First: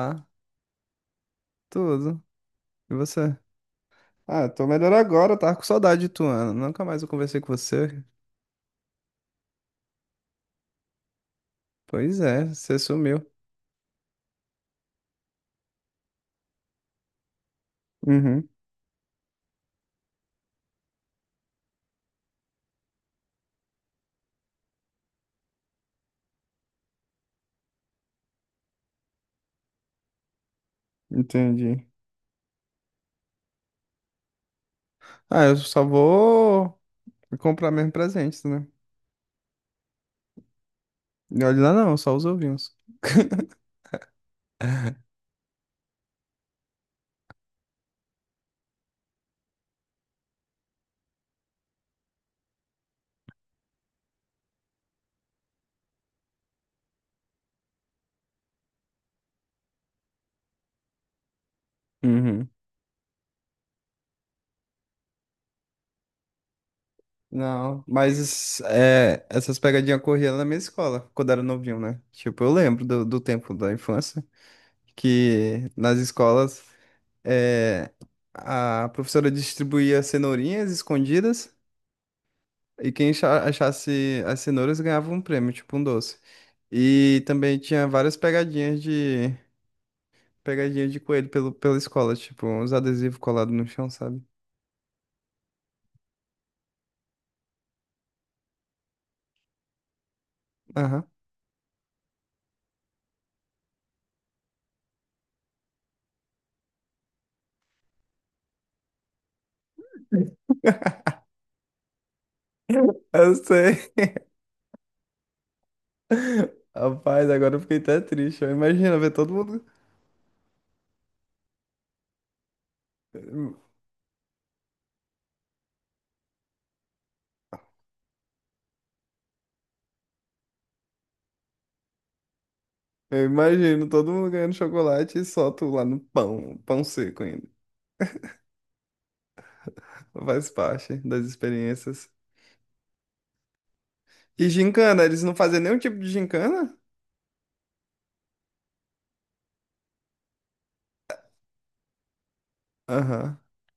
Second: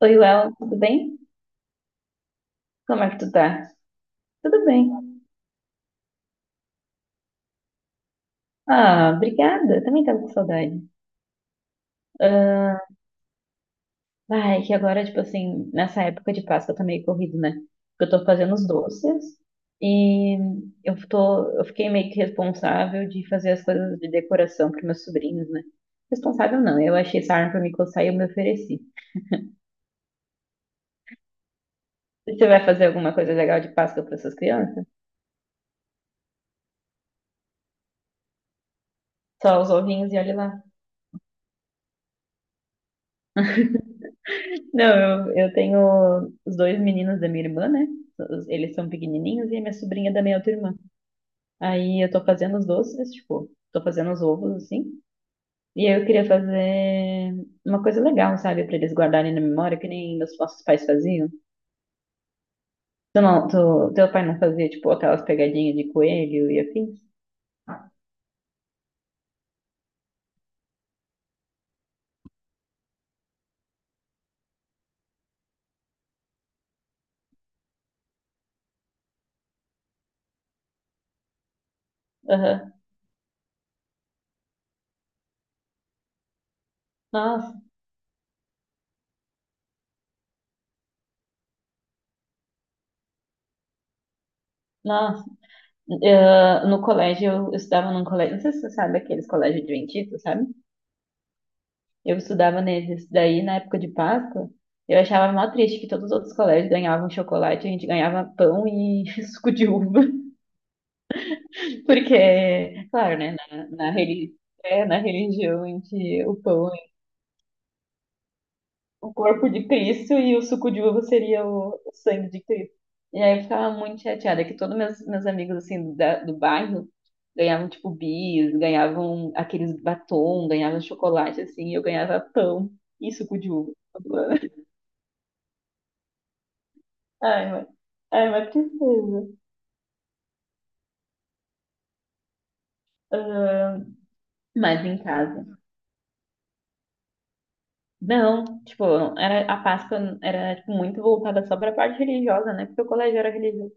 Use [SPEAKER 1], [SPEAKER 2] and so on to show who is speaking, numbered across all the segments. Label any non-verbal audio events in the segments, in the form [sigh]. [SPEAKER 1] Oi, Léo, tudo bem?
[SPEAKER 2] tudo? E
[SPEAKER 1] Como é que tu
[SPEAKER 2] você?
[SPEAKER 1] tá?
[SPEAKER 2] Ah,
[SPEAKER 1] Tudo
[SPEAKER 2] tô
[SPEAKER 1] bem.
[SPEAKER 2] melhor agora, eu tava com saudade de tu, Ana. Nunca mais eu conversei com você.
[SPEAKER 1] Ah, obrigada. Também tava com saudade.
[SPEAKER 2] Pois é, você sumiu.
[SPEAKER 1] Ai, que agora, tipo assim, nessa época de Páscoa tá meio corrido, né? Porque eu tô
[SPEAKER 2] Uhum,
[SPEAKER 1] fazendo os doces e eu fiquei meio que responsável de fazer as coisas de decoração pros meus sobrinhos, né? Responsável não, eu achei essa arma pra me coçar e eu me ofereci.
[SPEAKER 2] entendi.
[SPEAKER 1] Você vai fazer alguma coisa legal de Páscoa para essas crianças?
[SPEAKER 2] Ah, eu só vou comprar mesmo presentes, né?
[SPEAKER 1] Só os ovinhos e olha lá.
[SPEAKER 2] E olha lá, não, só os ovinhos. [laughs]
[SPEAKER 1] Não, eu tenho os dois meninos da minha irmã, né? Eles são pequenininhos e a minha sobrinha da minha outra irmã. Aí eu tô fazendo os doces, tipo, tô fazendo os ovos, assim. E aí eu queria fazer uma coisa legal, sabe? Pra eles guardarem na memória, que nem meus nossos pais faziam.
[SPEAKER 2] Uhum.
[SPEAKER 1] Tu não, teu pai não fazia, tipo, aquelas pegadinhas de coelho e afins?
[SPEAKER 2] Não, mas é, essas pegadinhas corriam na minha escola, quando era novinho, né? Tipo, eu lembro do tempo da infância, que nas escolas é, a professora distribuía cenourinhas escondidas.
[SPEAKER 1] Aham.
[SPEAKER 2] E quem achasse as cenouras ganhava um prêmio, tipo um doce. E
[SPEAKER 1] Nossa,
[SPEAKER 2] também tinha várias pegadinhas de pegadinha de coelho pela escola, tipo uns adesivos colados no chão, sabe?
[SPEAKER 1] nossa. Ah, no colégio, eu estudava num colégio, não sei se você sabe aqueles colégios adventistas, sabe?
[SPEAKER 2] Aham.
[SPEAKER 1] Eu estudava neles. Daí, na época de Páscoa, eu achava mó triste que todos os outros colégios ganhavam chocolate, a gente ganhava pão e [laughs] suco de uva. Porque, claro,
[SPEAKER 2] Eu
[SPEAKER 1] né, na,
[SPEAKER 2] sei.
[SPEAKER 1] na, reli- é, na religião em que o pão
[SPEAKER 2] Rapaz, agora eu fiquei até triste. Eu imagino ver
[SPEAKER 1] o
[SPEAKER 2] todo
[SPEAKER 1] corpo
[SPEAKER 2] mundo.
[SPEAKER 1] de Cristo e o suco de uva seria o sangue de Cristo. E aí eu ficava muito chateada que todos meus amigos assim do bairro ganhavam tipo bis, ganhavam aqueles batom, ganhavam chocolate assim, e eu ganhava pão e
[SPEAKER 2] Eu
[SPEAKER 1] suco de uva.
[SPEAKER 2] imagino todo mundo ganhando
[SPEAKER 1] [laughs]
[SPEAKER 2] chocolate e só tu lá no pão, pão seco ainda.
[SPEAKER 1] Ai, mas, Ai, mas tristeza.
[SPEAKER 2] Faz parte das experiências.
[SPEAKER 1] Ah,
[SPEAKER 2] E
[SPEAKER 1] mas em
[SPEAKER 2] gincana, eles não
[SPEAKER 1] casa.
[SPEAKER 2] faziam nenhum tipo de gincana?
[SPEAKER 1] Não, tipo, era, a Páscoa era tipo, muito voltada só pra parte religiosa, né? Porque o colégio era
[SPEAKER 2] Aham.
[SPEAKER 1] religioso.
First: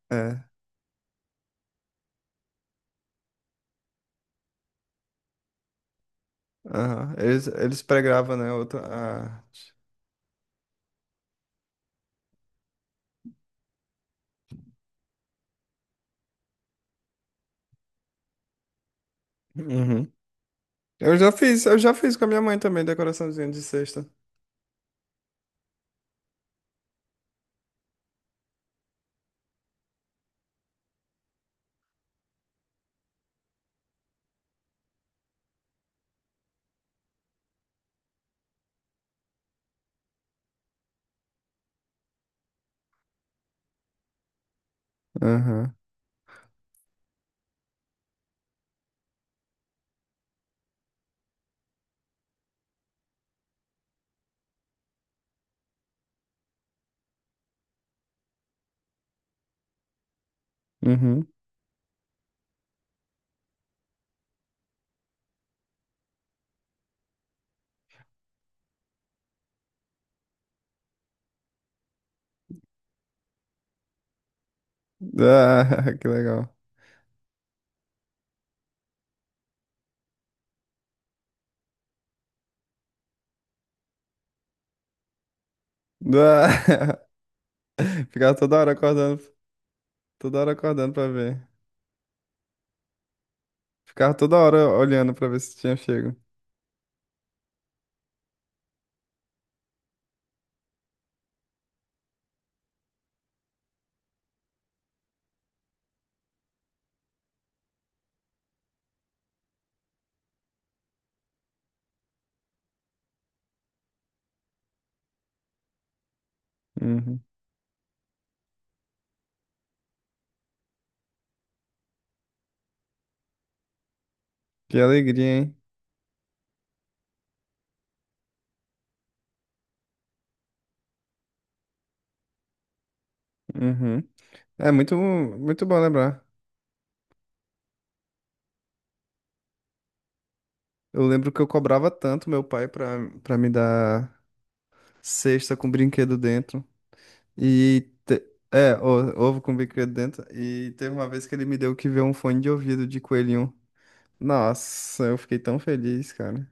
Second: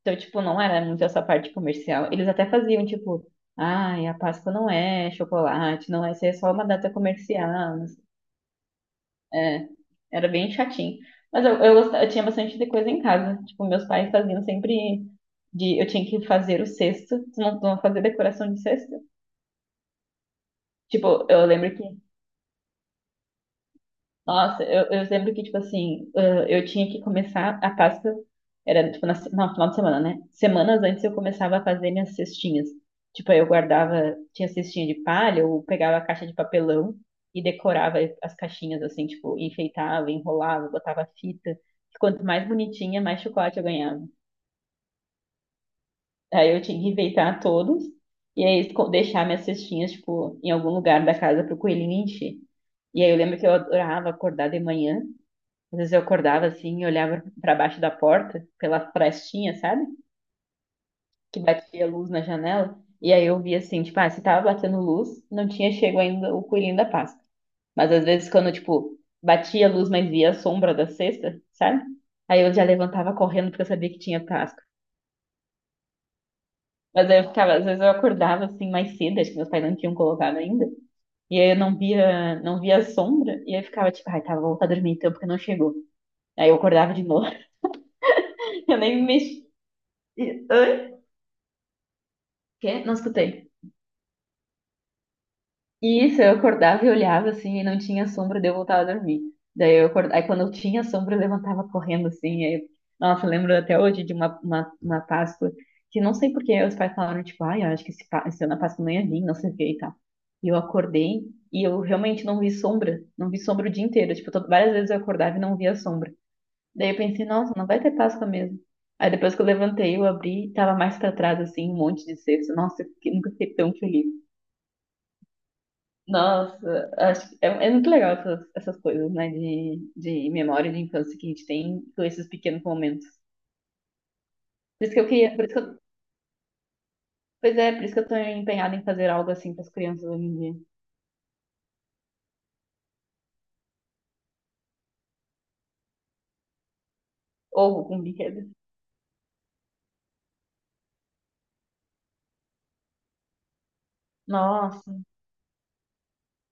[SPEAKER 1] Então, tipo,
[SPEAKER 2] É.
[SPEAKER 1] não era muito essa parte comercial. Eles até faziam, tipo, ai, a Páscoa não é chocolate, não é, isso é só uma data
[SPEAKER 2] Aham. Eles,
[SPEAKER 1] comercial.
[SPEAKER 2] eles
[SPEAKER 1] mas-
[SPEAKER 2] pregravam, né? Outra
[SPEAKER 1] É,
[SPEAKER 2] arte.
[SPEAKER 1] era bem chatinho. Mas eu tinha bastante de coisa em casa. Tipo, meus pais faziam sempre de, eu tinha que fazer o cesto. Tu não fazia decoração de cesto?
[SPEAKER 2] Uhum.
[SPEAKER 1] Tipo, eu lembro
[SPEAKER 2] Eu
[SPEAKER 1] que
[SPEAKER 2] já fiz com a minha mãe também, decoraçãozinha de cesta.
[SPEAKER 1] Nossa, eu lembro que, tipo assim, eu tinha que começar a Páscoa, era tipo na, não, final de semana, né? Semanas antes eu começava a fazer minhas cestinhas. Tipo, aí eu guardava, tinha cestinha de palha, eu pegava a caixa de papelão e decorava as caixinhas, assim, tipo, enfeitava, enrolava, botava fita. Quanto mais bonitinha, mais chocolate eu ganhava.
[SPEAKER 2] Aham.
[SPEAKER 1] Aí eu tinha que enfeitar todos e aí deixar minhas cestinhas, tipo, em algum lugar da casa pro coelhinho encher. E aí eu lembro que eu adorava acordar de manhã. Às vezes eu acordava assim, e olhava para baixo da porta, pela frestinha, sabe?
[SPEAKER 2] Uhum.
[SPEAKER 1] Que batia luz na janela. E aí eu via assim, tipo, ah, se tava batendo luz, não tinha chego ainda o coelhinho da Páscoa. Mas às vezes quando, tipo, batia a luz, mas via a sombra da cesta, sabe? Aí eu já levantava correndo porque eu sabia que tinha Páscoa.
[SPEAKER 2] Ah, [laughs] que legal.
[SPEAKER 1] Mas aí eu ficava, às vezes eu acordava assim mais cedo, acho que meus pais não tinham colocado ainda. E aí eu não via, não via a sombra, e aí eu ficava tipo, ai, tá, vou voltar a dormir então porque não chegou. Aí eu acordava
[SPEAKER 2] Ah,
[SPEAKER 1] de novo,
[SPEAKER 2] [laughs] ficava
[SPEAKER 1] [laughs] eu nem me mexi.
[SPEAKER 2] toda hora acordando pra ver.
[SPEAKER 1] Quê? Não escutei.
[SPEAKER 2] Ficava toda hora olhando pra ver se tinha
[SPEAKER 1] E
[SPEAKER 2] chego.
[SPEAKER 1] isso, eu acordava e olhava assim, e não tinha sombra, daí eu voltava a dormir. Daí eu acordava, aí quando eu tinha sombra, eu levantava correndo assim. Aí, nossa, eu lembro até hoje de uma Páscoa que não sei por que os pais falaram, tipo, ai, eu acho que esse ano a Páscoa não ia vir, não sei o que e tal. E eu acordei e eu realmente não vi sombra, não vi sombra o dia inteiro. Tipo, várias vezes eu acordava e não via sombra. Daí eu
[SPEAKER 2] Uhum.
[SPEAKER 1] pensei, nossa, não vai ter Páscoa mesmo. Aí depois que eu levantei, eu abri, tava mais pra trás, assim, um monte de cesta. Nossa, eu fiquei- nunca fiquei tão feliz.
[SPEAKER 2] Que alegria, hein?
[SPEAKER 1] Nossa, acho é, é muito legal essas, essas coisas, né? De memória de infância que a gente tem com esses pequenos momentos.
[SPEAKER 2] Uhum. É
[SPEAKER 1] Por isso
[SPEAKER 2] muito,
[SPEAKER 1] que eu queria, por isso que
[SPEAKER 2] muito
[SPEAKER 1] eu,
[SPEAKER 2] bom lembrar.
[SPEAKER 1] pois é, por isso que eu tô empenhada em fazer algo assim para as crianças hoje em dia.
[SPEAKER 2] Eu lembro que eu cobrava tanto meu pai pra, pra me dar cesta com brinquedo dentro.
[SPEAKER 1] Ou
[SPEAKER 2] E
[SPEAKER 1] com
[SPEAKER 2] te-
[SPEAKER 1] brinquedo.
[SPEAKER 2] Ovo com bico dentro. E teve uma vez que ele me deu que ver um fone de ouvido de coelhinho. Nossa,
[SPEAKER 1] Nossa,
[SPEAKER 2] eu fiquei tão feliz, cara.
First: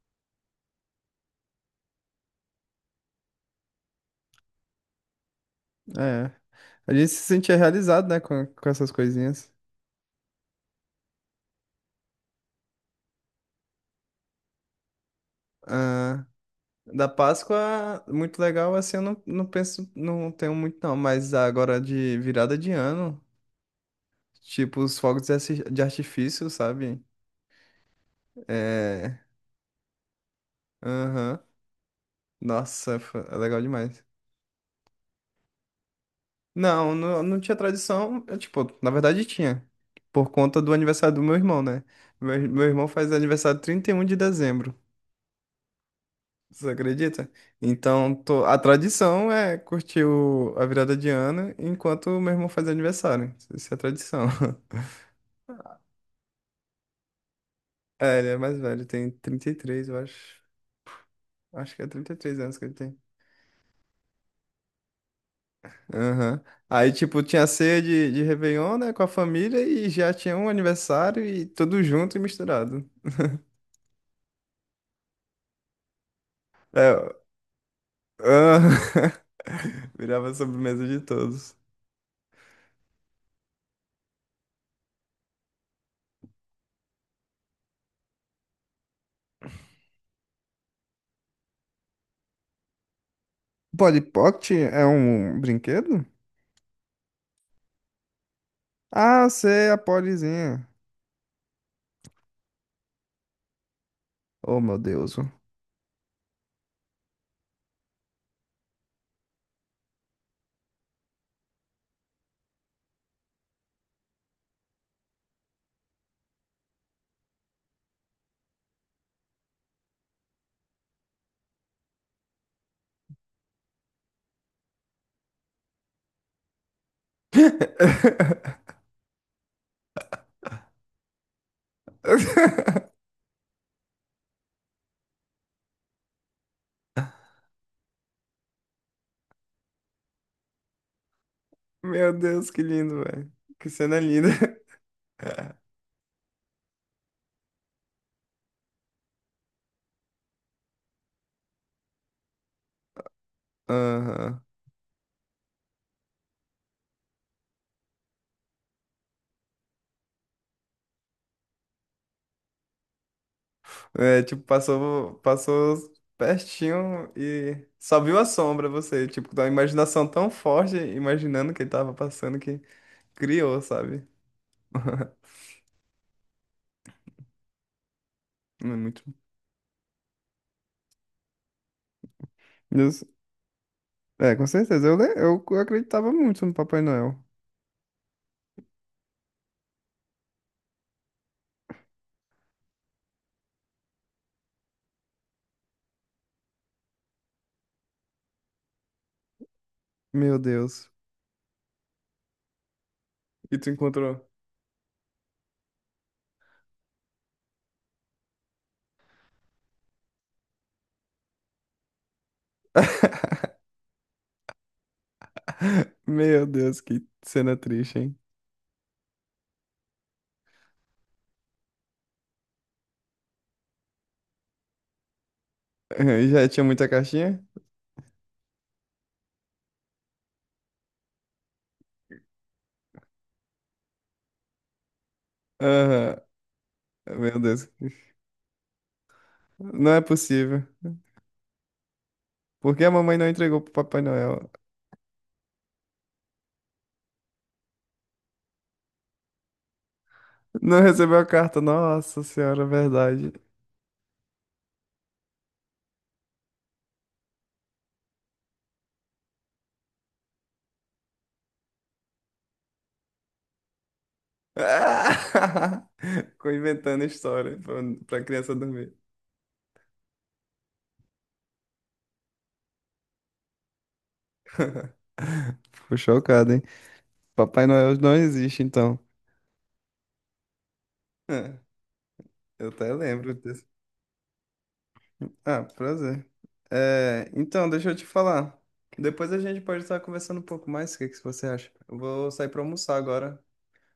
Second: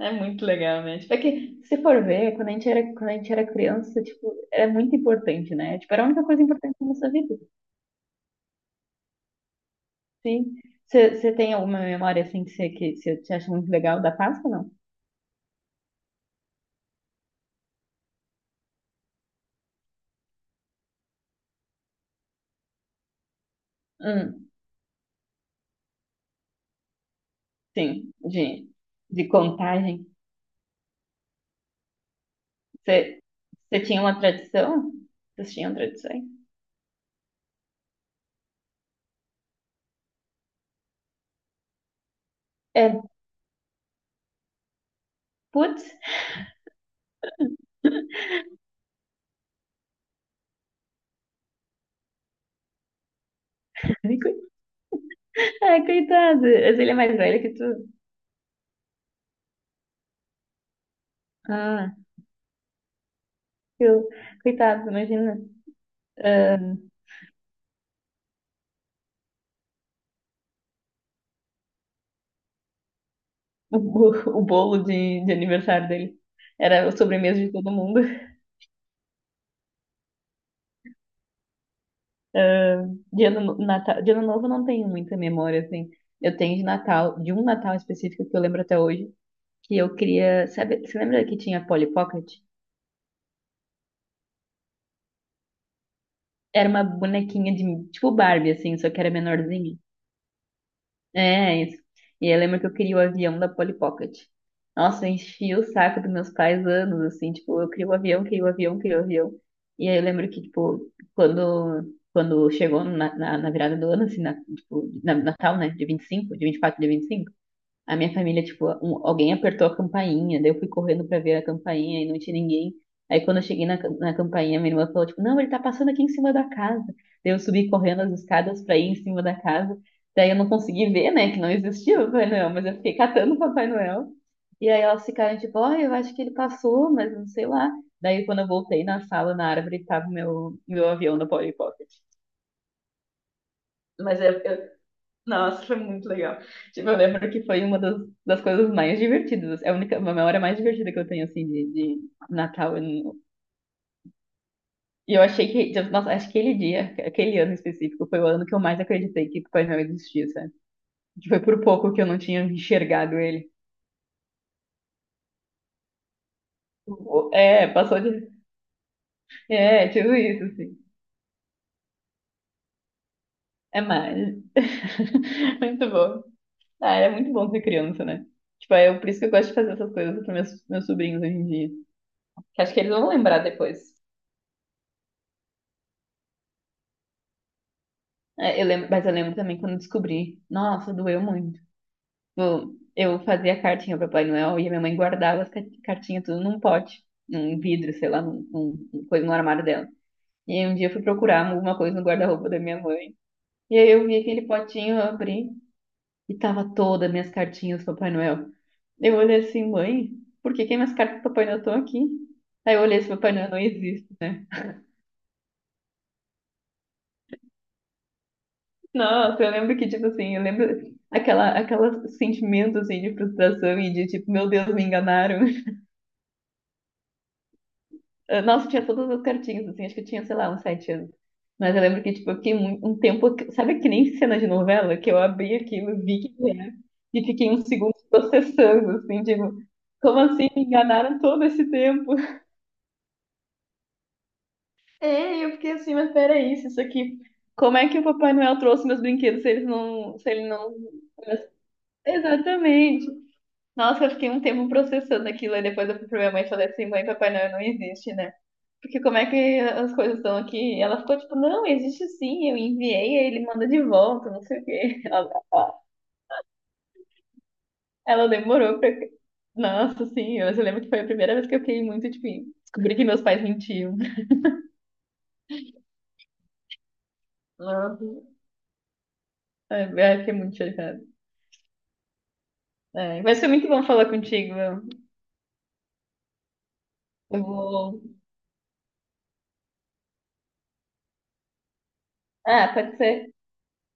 [SPEAKER 1] é muito legal, né? Tipo, é que se for ver, quando a gente era, quando a gente era criança, tipo, era muito importante, né? Tipo, era a
[SPEAKER 2] É.
[SPEAKER 1] única coisa importante na
[SPEAKER 2] A gente
[SPEAKER 1] nossa
[SPEAKER 2] se
[SPEAKER 1] vida.
[SPEAKER 2] sentia realizado, né, com essas coisinhas.
[SPEAKER 1] Sim. Você tem alguma memória assim que você acha muito legal da Páscoa, não?
[SPEAKER 2] Ah, da Páscoa, muito legal, assim, eu não penso, não tenho muito não, mas agora de virada de ano,
[SPEAKER 1] Hum,
[SPEAKER 2] tipo os fogos de de artifício, sabe?
[SPEAKER 1] sim, de,
[SPEAKER 2] É.
[SPEAKER 1] de contagem.
[SPEAKER 2] Aham. Nossa,
[SPEAKER 1] Você,
[SPEAKER 2] foi- é legal
[SPEAKER 1] você tinha
[SPEAKER 2] demais.
[SPEAKER 1] uma tradição? Vocês tinham tradições?
[SPEAKER 2] Não, não tinha tradição. Eu, tipo, na verdade tinha. Por conta do aniversário do meu irmão, né? Meu irmão
[SPEAKER 1] É,
[SPEAKER 2] faz aniversário 31 de dezembro.
[SPEAKER 1] putz,
[SPEAKER 2] Você acredita? Então, a tradição é curtir a virada de ano enquanto o meu irmão faz aniversário. Isso é a tradição.
[SPEAKER 1] [laughs]
[SPEAKER 2] [laughs]
[SPEAKER 1] ai, coitado, mas ele é mais velho que tu.
[SPEAKER 2] É, ele é mais velho, tem 33, eu acho. Acho que é
[SPEAKER 1] Ah,
[SPEAKER 2] 33 anos que ele tem.
[SPEAKER 1] eu, coitado, imagina
[SPEAKER 2] Aham.
[SPEAKER 1] ah,
[SPEAKER 2] Aí, tipo, tinha ceia de Réveillon, né, com a família e já tinha um aniversário e tudo junto e misturado.
[SPEAKER 1] o, bo- o bolo de aniversário dele. Era a
[SPEAKER 2] É,
[SPEAKER 1] sobremesa de todo mundo.
[SPEAKER 2] Ah, [laughs] virava a sobremesa de todos.
[SPEAKER 1] Ah, de, ano, no- Natal, de ano novo eu não tenho muita memória, assim. Eu tenho de Natal, de um Natal específico que eu lembro até hoje, que eu queria. Sabe, você lembra que tinha Polly Pocket?
[SPEAKER 2] Polly Pocket é um brinquedo?
[SPEAKER 1] Era uma bonequinha de tipo Barbie, assim, só que era
[SPEAKER 2] Ah, sei, a
[SPEAKER 1] menorzinha.
[SPEAKER 2] Pollyzinha.
[SPEAKER 1] É, isso. E eu lembro que eu queria o avião da Polly Pocket.
[SPEAKER 2] Oh, meu
[SPEAKER 1] Nossa, eu
[SPEAKER 2] Deus.
[SPEAKER 1] enchia o saco dos meus pais anos, assim, tipo, eu queria o avião, queria o avião, queria o avião. E aí eu lembro que, tipo, quando, quando chegou na, na virada do ano, assim, na, tipo, na, Natal, né, de 25, de 24, de 25. A minha família, tipo, alguém apertou a campainha, daí eu fui correndo pra ver a campainha e não tinha ninguém. Aí quando eu cheguei na campainha, minha irmã falou, tipo, não, ele tá passando aqui em cima da casa. Daí eu subi correndo as escadas pra ir
[SPEAKER 2] [laughs]
[SPEAKER 1] em cima da casa. Daí eu não consegui ver, né, que não existia o Papai Noel, mas eu fiquei catando o Papai Noel. E aí elas ficaram tipo, ó, eu acho que ele passou, mas não sei lá. Daí quando eu voltei na sala, na árvore, tava o meu, meu avião da Polly Pocket.
[SPEAKER 2] Meu Deus, que lindo, velho. Que cena
[SPEAKER 1] Mas
[SPEAKER 2] linda.
[SPEAKER 1] eu nossa,
[SPEAKER 2] [laughs]
[SPEAKER 1] foi muito legal. Tipo, eu lembro que foi uma das coisas mais divertidas. É a única, uma memória mais divertida que eu tenho, assim, de Natal. Eu não-
[SPEAKER 2] Aham.
[SPEAKER 1] E eu achei que, tipo, nossa, acho que aquele dia, aquele ano específico, foi o ano que eu mais acreditei que Papai Noel existia, sabe? Que foi por pouco que eu não tinha enxergado ele.
[SPEAKER 2] É, tipo, passou, passou pertinho e
[SPEAKER 1] É,
[SPEAKER 2] só
[SPEAKER 1] passou
[SPEAKER 2] viu a
[SPEAKER 1] de.
[SPEAKER 2] sombra você, tipo, da
[SPEAKER 1] É,
[SPEAKER 2] imaginação
[SPEAKER 1] tipo
[SPEAKER 2] tão
[SPEAKER 1] isso,
[SPEAKER 2] forte,
[SPEAKER 1] assim.
[SPEAKER 2] imaginando que ele tava passando que criou,
[SPEAKER 1] É
[SPEAKER 2] sabe?
[SPEAKER 1] mais. [laughs] Muito bom. Ah, era muito bom ser criança, né? Tipo,
[SPEAKER 2] Hum.
[SPEAKER 1] é por isso que eu gosto de fazer essas coisas para meus sobrinhos hoje em dia. Que acho que eles
[SPEAKER 2] Muito.
[SPEAKER 1] vão lembrar depois.
[SPEAKER 2] É, com certeza. Eu acreditava muito no Papai Noel.
[SPEAKER 1] É, eu lembro, mas eu lembro também quando eu descobri. Nossa, doeu muito. Tipo, eu fazia cartinha para Papai Noel e a minha mãe guardava as cartinhas tudo num pote, num vidro, sei lá, num coisa no armário dela.
[SPEAKER 2] Meu
[SPEAKER 1] E aí um dia
[SPEAKER 2] Deus.
[SPEAKER 1] eu fui procurar alguma coisa no guarda-roupa da minha mãe.
[SPEAKER 2] E tu
[SPEAKER 1] E aí eu vi
[SPEAKER 2] encontrou?
[SPEAKER 1] aquele potinho, eu abri e tava todas as minhas cartinhas do Papai Noel. Eu olhei assim, mãe, por que que minhas cartas do Papai Noel estão aqui? Aí eu olhei esse Papai
[SPEAKER 2] [laughs]
[SPEAKER 1] Noel não existe, né?
[SPEAKER 2] Meu Deus, que cena triste, hein?
[SPEAKER 1] Nossa, eu lembro que, tipo assim, eu lembro aquela, sentimento, assim, de frustração e de, tipo, meu Deus, me enganaram. [laughs]
[SPEAKER 2] [laughs] E já tinha muita caixinha?
[SPEAKER 1] Nossa, tinha todas as cartinhas, assim, acho que eu tinha, sei lá, uns 7 anos. Mas eu lembro que, tipo, eu fiquei um tempo, sabe que nem cena de novela? Que eu abri aquilo,
[SPEAKER 2] Aham.
[SPEAKER 1] vi que era, e
[SPEAKER 2] Meu
[SPEAKER 1] fiquei uns
[SPEAKER 2] Deus.
[SPEAKER 1] segundos processando, assim, tipo,
[SPEAKER 2] Não é
[SPEAKER 1] como assim
[SPEAKER 2] possível.
[SPEAKER 1] me enganaram todo esse tempo? [laughs]
[SPEAKER 2] Por que a mamãe não entregou pro Papai Noel?
[SPEAKER 1] É, e eu fiquei assim, mas peraí, se isso aqui... Como é que o Papai Noel trouxe meus brinquedos se eles não, se ele não...
[SPEAKER 2] Não recebeu a carta. Nossa Senhora,
[SPEAKER 1] Exatamente.
[SPEAKER 2] verdade.
[SPEAKER 1] Nossa, eu fiquei um tempo processando aquilo, aí depois eu fui pra minha mãe e falei assim, mãe, Papai Noel não existe, né? Porque como é que as coisas estão aqui? E ela ficou tipo, não, existe sim, eu enviei, aí ele manda de volta, não
[SPEAKER 2] [laughs]
[SPEAKER 1] sei o quê. [laughs] Ela,
[SPEAKER 2] Ficou inventando história pra, pra
[SPEAKER 1] ela
[SPEAKER 2] criança
[SPEAKER 1] demorou pra...
[SPEAKER 2] dormir.
[SPEAKER 1] Nossa, sim, eu lembro que foi a primeira vez que eu fiquei muito, tipo, descobri que meus pais mentiam.
[SPEAKER 2] [laughs] Fico chocado, hein? Papai Noel
[SPEAKER 1] Nossa,
[SPEAKER 2] não existe, então. [laughs]
[SPEAKER 1] ai, ai, fiquei muito chocada.
[SPEAKER 2] É, eu até
[SPEAKER 1] É, mas
[SPEAKER 2] lembro.
[SPEAKER 1] foi muito bom falar contigo. Eu
[SPEAKER 2] Ah, prazer. É,
[SPEAKER 1] eu
[SPEAKER 2] então, deixa eu te
[SPEAKER 1] vou...
[SPEAKER 2] falar. Depois a gente pode estar conversando um pouco mais. O que que você acha? Eu vou sair pra
[SPEAKER 1] Ah,
[SPEAKER 2] almoçar
[SPEAKER 1] pode ser.
[SPEAKER 2] agora.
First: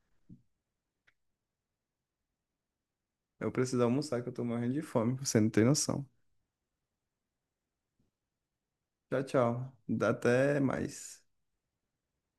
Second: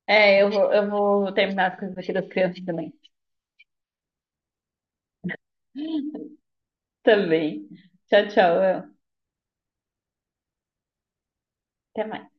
[SPEAKER 1] É, eu vou terminar as coisas aqui das crianças também.
[SPEAKER 2] Eu preciso almoçar, que eu tô morrendo de fome. Você não tem noção.
[SPEAKER 1] Também. Tchau, tchau, El.
[SPEAKER 2] Tchau, tchau. Até mais.
[SPEAKER 1] Até mais.